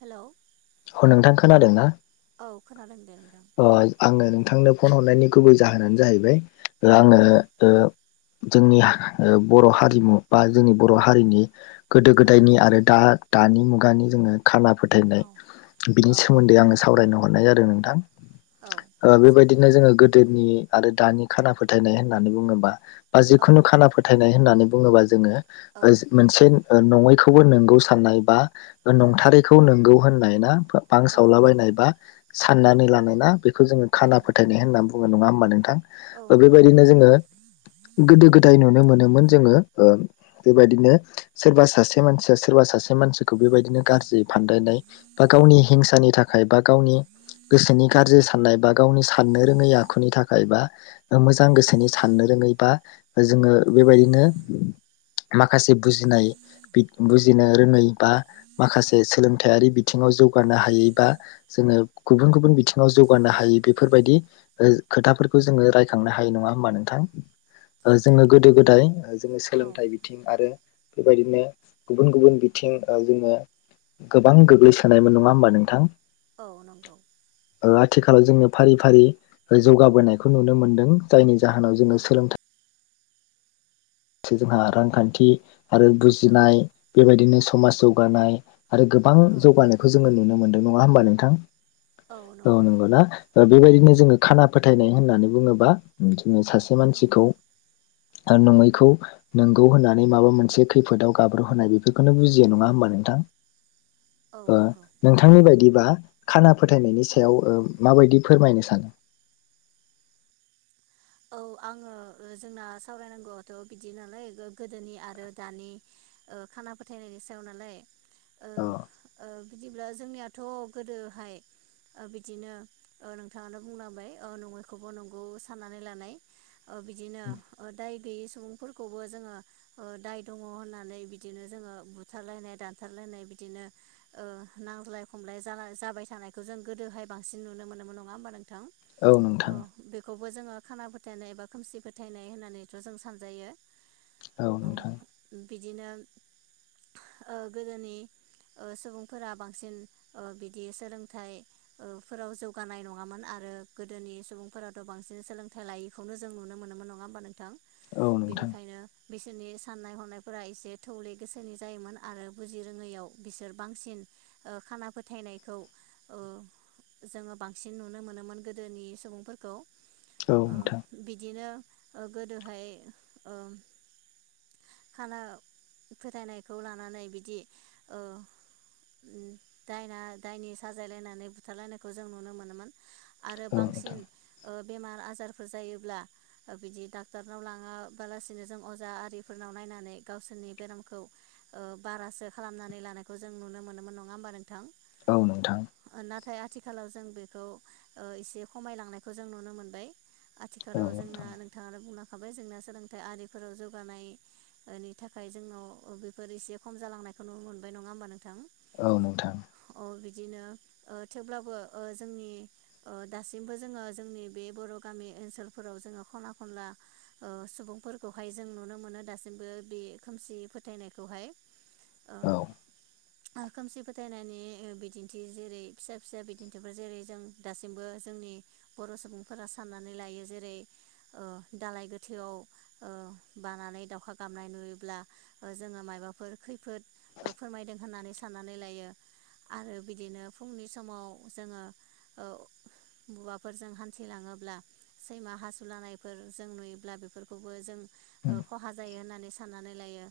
हेल'। औ नोंथां खोनादों ना? औ खोनादों दे नोंथां। थांनो फन हरनायनि गुबै जाहोनानो जाहैबाय आङो औ ओ जोंनि हा बर' हारिमु बा जोंनि बर' हारिनि गोदो औ गोदायनि आरो दा दानि मुगानि जोङो खाना फोथाय औ बिनि औ सोमोन्दै आङो सावरायनो हरनाय जादों नोंथां। औ ओ बेबायदिनो सावरायजागोन जोङो दे गोदोनि आरो दानि खाना फोथायनाय होननानै बुङोबा बा औ जिखुनु खाना फोथायनाय होननानै बुङोबा जोङो ओ जो औ मोनसेन नङैखौबो नंगौ साननाय बा औ नंथारैखौ नोंगौ होननाय ना औ नंगौ बांसावलाबायनाय बा औ साननानै लानाय ना बेखौ जोङो औ खाना फोथायनाय होननानै बु नङा होनबा नोंथां औ नंगौ बेबायदिनो जोङो गोदो गोदाय नुनो मो नोमोन जोङो बेबायदिनो सोरबा सासे मानसिया सोरबा सासे मानसिखौ बेबायदिनो गाज्रि फानदायनाय बा गावनि हिंसानि थाखाय बा गावनि गोसोनि गाज्रि साननाय बा गावनि साननो रोङै आखुनि थाखाय बा मोजां गोसोनि साननो रोङै बा जोङो बेबायदिनो माखासे बुजिनाय बुजिनो रोङै बा माखासे सोलोंथायारि बि थिङाव जौगानो हायि बा जोङो गुबुन गुबुन बिथिङाव जौगानो हयि बेफोरबायदि खोथाफोरखौ जोङो रायखांनो हायो नङा होनबा नोंथां जोङो गोदो गोदाय औ सोलोंथाइ बिथिं आरो बेबायदिनो गुबुन गुबुन बिथिं ओ जोङो गोबां गोग्लैसो थानायमोन नङा होमबा नोंथां औ नंगौ। थिखालाव जोङो फारि फारि जौगाबोनायखौ नुनो मोनदों जायनि जाहोनाव औ जोङो सोलोंथाइ से जोंहा रांखान्थि आरो औ बुजिनाय बेबायदिनो समाज जौगानाय आरो गोबां औ जौगानायखौ जोङो नुनो मोनदों नङा होमबा नोंथां औ नंगौना ओ बेबायदिनो जो जोङो खाना फोथायनाय होननानै बुङोबा बिदिनो सासे से औ मानसिखौ आरो नङैखौ नोंगौ होननानै माबा मोनसे खैफोदाव गाब्र' होनाय बेफोरखौनो बुजियो नङा होमबा नोंथां औ ओ नंगौ नोंथांनि बायदिबा खाना फोथायनायनि ओ औ सायाव माबायदि फोरमायनो सानो औ आङो जोंना सावरायनांगौआथ' बिदि नालाय गोदोनि आरो दानि खाना फोथायनायनि सायाव नालाय ओ अ ओ बिदिब्ला जोंनियाथ' गोदोहाय बिदिनो नोंथाङानो बुंलांबाय नङैखौबो नंगौ साननानै नै लानाय ओ बिदिनो ओ दाय गैयै सुबुंफोरखौबो जोङो दाय दङ होननानै बिदिनो जोङो बुथारलायनाय दानथारलायनाय बिदिनो ओ, नांज्लाय खमलाय जाबाय थानायखौ जों गोदोहाय बांसिन नुनो मोनोमोन नङा होमबा नों नोंथां औ, बेखौ बो जोङो खाना फोथायनाय एबा खोमसि फोथायनाय होननानैथ' जों सानजायो औ नोंथां औ बिदिनो ओ, गोदोनि ओ, सुबुंफोरा बांसिन ओ, बिदि सोलोंथाइ ओ, फोराव जौगानाय नङामोन आरो गोदोनि सुबुंफोराथ' बांसिन सोलों [inaudible] नुनो मोनोमोन नङा होमबा नोंथां? औ नोंथां बेनिखायनो बिसोरनि साननाय हनायफोरा एसे थौले गोसोनि जायोमोन आरो बुजि रोङैयाव बिसोर बांसिन खाना फोथायनायखौ ओ जोङो बांसिन नुनो मोनोमोन गोदोनि सुबुंफोरखौ औ ओ नोंथां बिदिनो गोदोहाय ओ खाना फोथायनायखौ लानानै बिदि ओ दायना दायनि साजायलायनानै बुथारलायनायखौ जों नुनो मोनोमोन आरो औ नोंथां बांसिन ओ बेमार आजार फोरफोर जायोब्ला बिदि डाक्टरनाव लाङाबालासिनो जों अजा आरिफोरनाव नायनानै गावसोरनि बेरामखौ बारासो ओ खालामनानै लानायखौ जों नुनो मोनोमोन नङा होमबा नों नोंथां औ नोंथां नाथाय आथिखालाव जोंबो खौ एसे खमायलांनायखौ जों नुनो मोनबाय आथिखालाव जोंना नोंथाङानो बुंलांखाबाय जोंना सोलोंथाइ आरिफोराव जौगानायनि थाखाय जोंनाव बेफोर एसे खम जालांनायखौ नुनो मोनबाय नङा होमबा नोंथां? औ नोंथां अ बिदिनो ओ थेवब्लाबो जोंनि ओ दासिमबो जोङो जोंनि बे बर' गामि ओनसोलफोराव जोङो खना खनला सुबुंफोरखौहाय जों नुनो मोनो दासिमबो बे खोमसि फोथायनायखौहाय औ ओ खोमसि फोथायनायनि बिदिन्थि जेरै फिसा फिसा बिदिन्थिफोर जेरै जों दासिमबो जोंनि बर' सुबुंफोरा साननानै नानै लायो जेरै ओ दालाय गोथैआव ओ बानानै दाउखा गामनाय नुयोब्ला जोङो मायबाफोर खैफोद फोरमायदों होननानै साननानै लायो आरो बिदिनो फुंनि समाव जोङो ओ हवाफोरजों हान्थिलाङोब्ला सैमा हासुलानायफोर जों नुयोब्ला बेफोरखौबो जों खहा जायो होननानै साननानै लायो।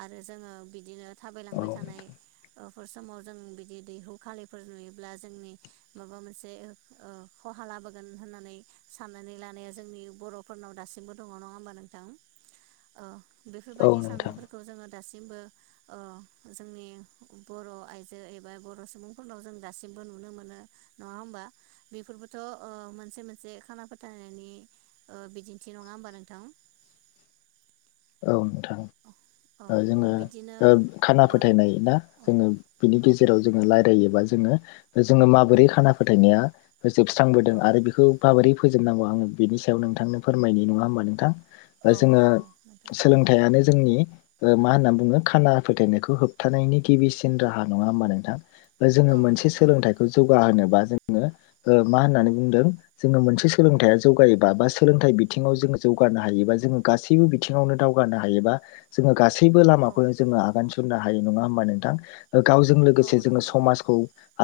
आरो जोङो बिदिनो औ थाबायलांबाय थानाय बेफोर समाव जों बिदि दैहु खालिफोर नुयोब्ला जोंनि माबा मोनसे ओ खहा लाबोगोन होननानै साननानै लानाया जोंनि बर'फोरनाव दासिमबो दङ नङा होमबा नोंथां? औ बेफोरबायदि नोंथां साननायफोरखौ जोङो दासिम दासिमबो ओ जोंनि बर' आइजो एबा बर' सुबुंफोरनाव जों दासिमबो नुनो मोनो नङा होमबा बेफोरबोथ' ओ मोनसे मोनसे खाना फोथायनायनि बिदिन्थि नङा होमबा नोंथां? औ नोंथां औ औ जोङो बिदिनो खाना ओ फोथायनाय ना औ जोङो बिनि औ गेजेराव जोङो रायलायोबा जोङो जोङो माबोरै खाना फोथायनाया फोजोबस्रांबोदों औ आरो बेखौ माबोरै फोजोबनांगौ आङो बेनि सायाव नोंथांनो फोरमायनि नङा होमबा नोंथां औ जोङो औ सोलोंथाइयानो जोंनि ओ- मा होनना बुङो खाना फोथायनायखौ होबथानायनि गिबिसिन राहा नङा होमबा नोंथां? जोङो औ मोनसे नंगौ सोलोंथाइखौ जौ गा होनोबा जोङो ओ- मा होननानै बुंदों जोङो मोनसे सोलोंथाइया जौगायोबा बा सोलोंथाइ बिथिङाव जोङो जौगानो हायोबा जोङो गासैबो बिथ थिङावनो दावगानो हायोबा जोङो गासै सैबो औ लामाखौ जोङो आगान सु सुननो हायो नङा होमबा नोंथां? ओ-गावजों औ लोगोसे जोङो नंगौ समाजखौ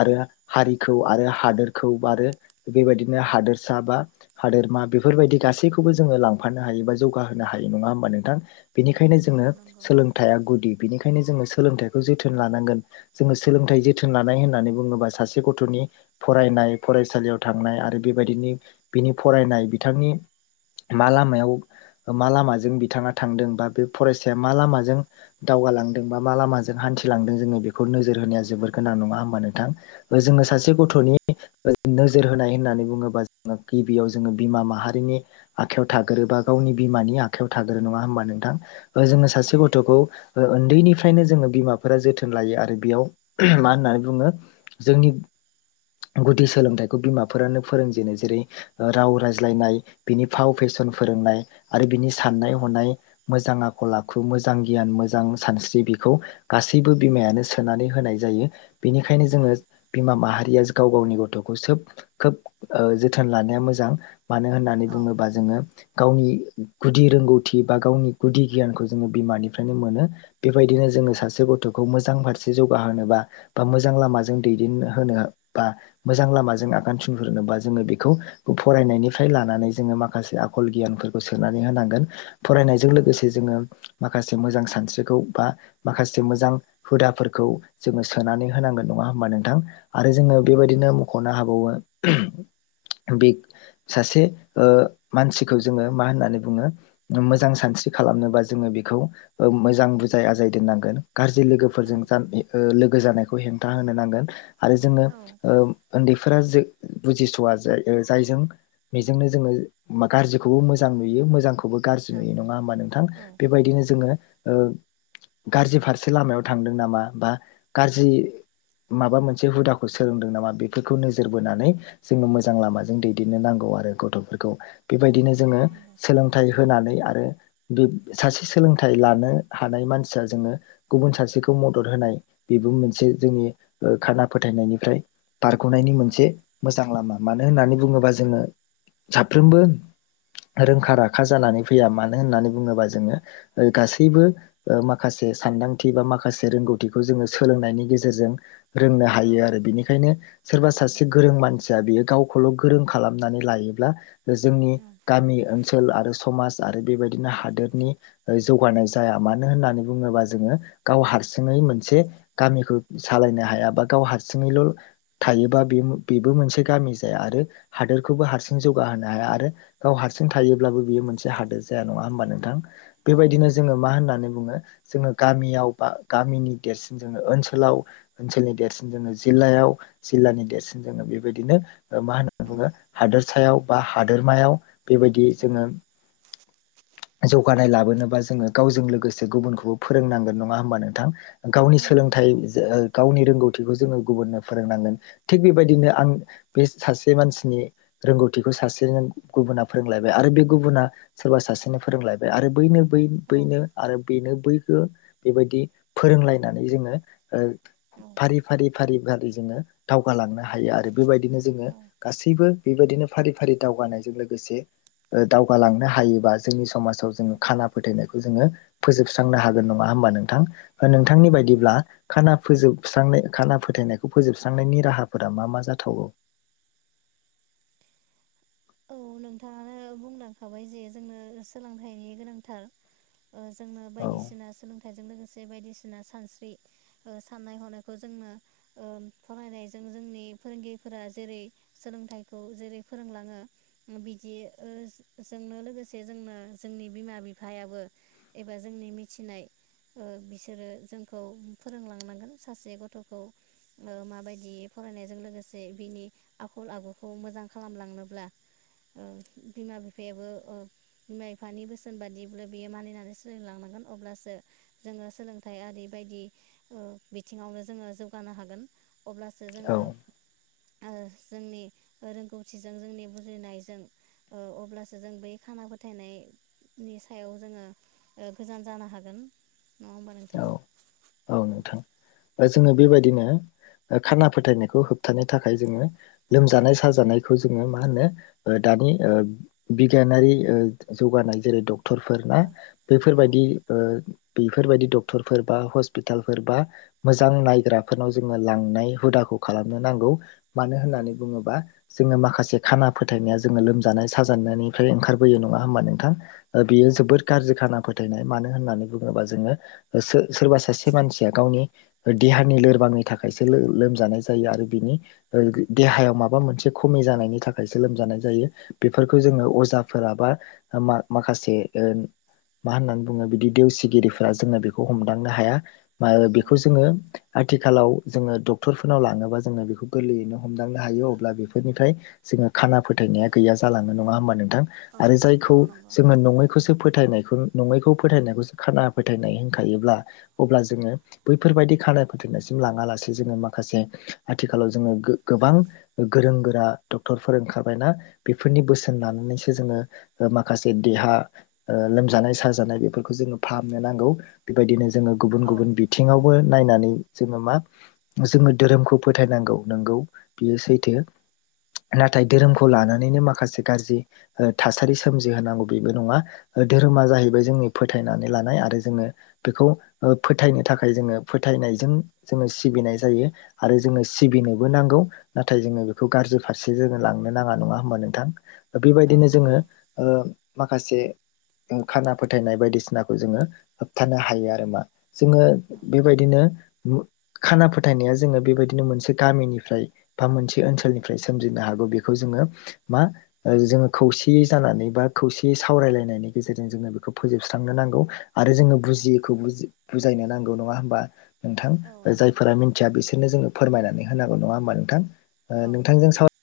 आरो हारिखौ आरो हादोरखौ आरो बेबायदिनो हादोरसा बा हादोरमा बेफोरबायदि गासैखौबो जोङो लांफानो हायो बा जौगाहोनो हाय यो नङा होमबा नोंथां? बेनिखायनो औ जोंङो नंगौ सोलोंथाइया गुदि। बिनिखायनो जोङो सोलोंथाइखौ जोथोन लानांगोन जोङो सोलोंथाइ जोथोन लानाय होननानै बुङोबा सासे गथ'नि फरायनाय फरायसालियाव थांनाय आरो बेबायदिनि बिनि फरायनाय बिथांनि मा लामायाव ओम मा लामाजों बिथाङा थांदों बा बे फरायसाया मा औ लामाजों दावगालांदों बा मा लामाजों औ हान्थिलांदों जोङो बेखौ खौ नोजोर होनाया औ जोबोर गोनां नङा होमबा नों थां ओ-जोङो औ सासे नंगौ गथ'नि ओ- नोजोर होनाय होननानै बुङोबा जोंङो गिबियाव जोङो बिमा माहारिनि आखाइयाव। थाग्रोबा औ गावनि बिमानि आखाइयाव थाग्रो नङा होमबा नोंथां? औ ओ-जोङो सासे नंगौ गथ'खौ ओ-ओन्दैनिफ फायनो जोङो बिमाफोरा जोथोन लायो आरो बेयाव मा होननानै बुङो जोंनि गुदि सोलोंथाइखौ बिमाफोरानो फोरोंजेनो जेरै राव रायज्लायनाय बिनि फाव फेसन फोरोंनाय। आरो बिनि साननाय औ हनाय मोजां आख खल आखु मोजां गियान मोजां सानस्रि बिखौ गासैबो बिमायानो सोनानै होनाय जायो। बिनिखायनो जोङो औ बिमा माहारि दिएस गाव गावनि गथ'खौ सोब खोब ओ- जोथोन लानाया मोजां। मानो होननानै बुङोबा जोङो। गावनि गुदि रोंगौथि बा गावनि गुदि गियानखौ जोङो बिमानिफ्रायनो मोनो। बेबायदिनो जोङो औ सासे गथ'ख खौ मोजां फारसे जौगाहोबा बा मोजां लामाजों दैदेन होनो बा मोजां लामाजों औ आगान सुरहोरनोबा जोङो बेखौ फरायनायनिफ्राय लानानै जोङो माखासे आखल गियानफोर खौ सोननानै होनांगोन। फरायनायजों औ लोगोसे जोङो माखासे मोजां सानस्रिखौ बा माखासे औ मोजां हुदाफोर खौ जोङो सोनानै होनांगोन नङा होमबा नोंथां? आरो औ जोङो नंगौ बेबायदिनो मख'नो हाबावो बे सासे ओ मानसिखौ जोङो मा होननानै बुङो मोजां सानस्रि खालामनोबा जोङो बेखौ ओ मोजां बुजाय-आजाय दोननांगोन। गाज्रि औ लोगोफोरजों जा ओ लोगो जानायखौ हेंथा होनो नांगोन। आरो जोङो औ ओ उन्दै फोरा जे बुजिस'या जाय ओ जायजों बेजोंनो जोङो गाज्रिखौबो मो मोजां नुयो, मोजां खौबो गाज्रि औ नुयो नङा होमा नोंथां औ बेबायदिनो नंगौ जोङो ओ गाज्रि फारसे लामायाव थांदों नामा बा गाज्रि माबा मोनसे हुदाखौ सोलोंदों नामा बेफोरखौ नोजोर बोनानै जोङो मोजां औ लामाजों दैदेननो नांगौ आरो गथ'फोरखौ। औ बेबायदिनो जोङो नंगौ सोलोंथाइ होनानै आरो बे सासे सोलोंथाइ लानो हानाय मानसिया जोङो गुबुन सासेखौ मदद होनाय बेबो मोनसे जोंनि ओ खाना फोथायनायनिफ्राय बारग'नायनि औ मोनसे मो जां लामा मानो होननानै बुङोबा जोङो साफ्रोमबो रोंखा-राखा जानानै फैया मानो होननानै बुङोबा जोङो ओ गासैबो माखासे सानदांथि बा माखासे रोंगौथिखौ जोङो सोलोंनायनि गेजेरजों रोंनो हायो आरो बिनिखायनो औ सोरबा सासे नंगौ गोरों मानसिया बेयो गाव खौल' गोरों खालामनानै लायोब्ला जोंनि औ गामि ओनसोल आरो समाज आरो बेबायदिनो हादोरनि ओ जौगानाय जाया मानो होननानै बुङोबा जोङो गाव हारसिङै मोनसे गामिखौ सालायनो हाया बा गाव हारसिङैल' थायोबा बे बेबो मोनसे गामि जाया आरो हादोरखौबो हारसिं जौगाहोनो हाया आरो गाव हार सिं थायोब्लाबो बियो मोनसे हादोर जाया नङा होमबा नोंथा? औ बेबायदिनो जोङो नंगौ मा होननानै बुङो जोङो गामियाव बा गामिनि देरसिन जोङो ओनसोलाव ओनसोलनि देरसिन जोङो जिल्लायाव जिल्लानि देरसिन जोङो बेबायदिनो ओ मा होनना औ बुङो हादोर सायाव बा हादोरमायाव बेबायदि जोङो औ जौगानाय लाबोनोबा जोङो गावजों लोगोसे गुबुनखौबो फोरोंनांगोन। नङा होमबा नोंथां? गावनि औ सोलोंथाइ नंगौ जे ओ गावनि रोंगौथिखौ जोङो गुबुननो फोरोंनांगोन। थिग बेबायदिनो आं बे सासे मानसिनि रोंगौथिखौ सासे गुबुना फोरोंलायबाय आरो बे गुबुना सोरबा सासेनो फोरोंलायबाय आरो बैनो बै औ बैनो आरो बेनो बै नो बेबायदि फोरोंलायनानै जोङो ओ फारि फारि फारि फारि जोङो दावगालांनो हायो आरो। बेबायदिनो जोङो औ गासैबो बेबायदिनो फारि फारि दावगानायजों लोगोसे ओ दावगालांनो हायोबा जोंनि समाजाव जोङो खाना फोथायनायखौ जोङो फोजोबस्रांनो हागोन। नङा होमबा नोंथां? ओ औ नोंथांनि नंगौ बायदिब्ला खाना फोजोबस्रांनाय खाना फोथायनायखौ फोजोबस्रांनायनि राहाफोरा मा मा जाथावगौ? औ नोंथाङानो बुंलांखाबाय जे जोंनो सोलोंथाइनि गोनांथार। ओ जोंनो औ बायदिसिना सोलोंथाइजों लोगोसे जे बायदिसिना सानस्रि ओ साननाय हनायखौ जोंनो ओ फरायनायजों जोंनि फोरोंगिरिफोरा जेरै सोलोंथाइखौ जेरै फोरोंलाङो बिदि ओ जोंनो लोगोसे जोंनो जोंनि बिमा बिफायाबो एबा जोंनि मिथिनाय ओ बिसोरो जोंखौ फोरोंलांनांगोन सासे गथ'खौ ओ माबायदि फरायनायजों लोगोसे बिनि आखल आखुखौ मोजां खालामलांनोब्ला ओ बिमा बिफायाबो ओ बिमा बिफानि बोसोन बादिब्ला बियो मानिनानै सोलों लांनांगोन अब्लासो जोङो सोलोंथाइ आरि बायदि ओ बिथिङावनो जोङो जौगानो हागोन। अब्लासो औ जोङो ओ जोंनि रोंगौथिजों जोंनि बुजिनायजों ओ अब्लासो जों बै खाना फोथायनाय नि सायाव जोङो ओ गोजान जानो हागोन। नङा होमबा औ नोंथां औ नोंथां। ओ जोङो बेबायदिनो ओ खाना फोथायनायखौ होबथानो थाखाय जोङो औ लोमजानाय साजानायखौ जोङो मा होनो ओ दानि ओ बिगियानारि ओ जौगानाय जेरै डक्टरफोर ना औ औ बेफोरबायदि ओ बेफोरबायदि डक्टरफोर बा हस्पिटालफोर बा मोजां नायग्राफोरनाव जोङो लांनाय हुदाखौ खालामनो नांगौ मानो औ होननानै बुङोबा जोङो माखासे खाना फोथायनाया जोङो लोमजानाय साजानायनिफ्राय ओंखारबोयो नङा होमबा नोंथां बेयो जोबोद औ गाज्रि खाना फोथ फोथायनाय मानो होननानै बुङोबा जोङो ओ सो-सोरबा सासे मानसिया गावनि देहानि लोरबांनि थाखायसो लो-लोमजानाय जायो आरो बिनि ओ देहायाव माबा मोनसे खमि जानायनि थाखायसो लोमजानाय जायो। बेफोरखौ जोङो अजाफोराबा मा-माखासे ओ मा होननानै बुङो बिदि देवसिगिरिफोरा जोंनो बे खौ हमदांनो हाया मा बिखौ औ जोङो आथिखालाव जोङो डक्टरफोरनाव लाङोबा जोङो बेखौ गोरलैयैनो हमदांनो हायो अब्ला बेफोरनिफ्राय जोङो खाना फोथायनाया गैया जालाङो नङा होमबा नों थां औ आरो औ जायखौ नंगौ जोङो नङैखौसो फो फोथायनायखौ नङैखौ फोथायनायखौसो खाना फोथायनाय खायोब्ला अब्ला जोङो बैफोर बायदि खानाय फोथेरनायसिम लाङालासे जोङो माखासे आथिखालाव जोङो गो-गोबां गोरों गोरा डक्टरफोर ओंखारबायना बेफोरनि बोसोन औ लानानैसो जोङो ओ माखासे देहा ओ लोमजानाय साजानाय बेफोरखौ जोङो फाहामनो नांगौ। बेबायदिनो जोङो गुबुन औ गुबुन बिथिङावबो नायनानै नै जोङो मा जोङो धोरोमखौ फोथायनांगौ नोंगौ बियो सैथो। नाथाय धोरोमखौ लानानैनो माखासे गाज्रि ओ थासारि सोमजिहांगौ बेबो नङा ओ धोरोमा जाहैबाय जोंनि फोथायनानै लानाय आरो जोङो बेखौ फोथायनो थाखाय जोङो फोथायनायजों जोङो सिबिनाय जायो आरो जोङो सिबिनोबो नांगौ नाथाय जोङो बेखौ गारजि फारसे जोङो लांनो नाङा नङा होमबा नोंथां औ बेबायदिनो जोङो नंगौ ओ माखासे खाना फोथायनाय बायदिसिनाखौ जोङो खिथानो हायो आरो मा जोङो औ बेबायदिनो खाना फोथायनाया जोङो बेबायदिनो मोनसे गामिनिफ्राय बा मोनसे ओनसोलनिफ्राय सोमजिनो हागौ बेखौ जोङो मा जोङो खौसेयै जानानै बा खौसेयै सावरायलायनायनि गेजेरजों जोङो बेखौ फोजोबस्रांनो नांगौ आरो जोङो औ बुजियिखौ बुजि-बुजायनो नांगौ नङा होमबा? नोंथां औ नंगौ जायफोरा मिथिया बिसोरनो जोङो फोरमायनानै होनांगौ नङा होमबा नोंथां? ओ औ नंगौ नोंथांजों साव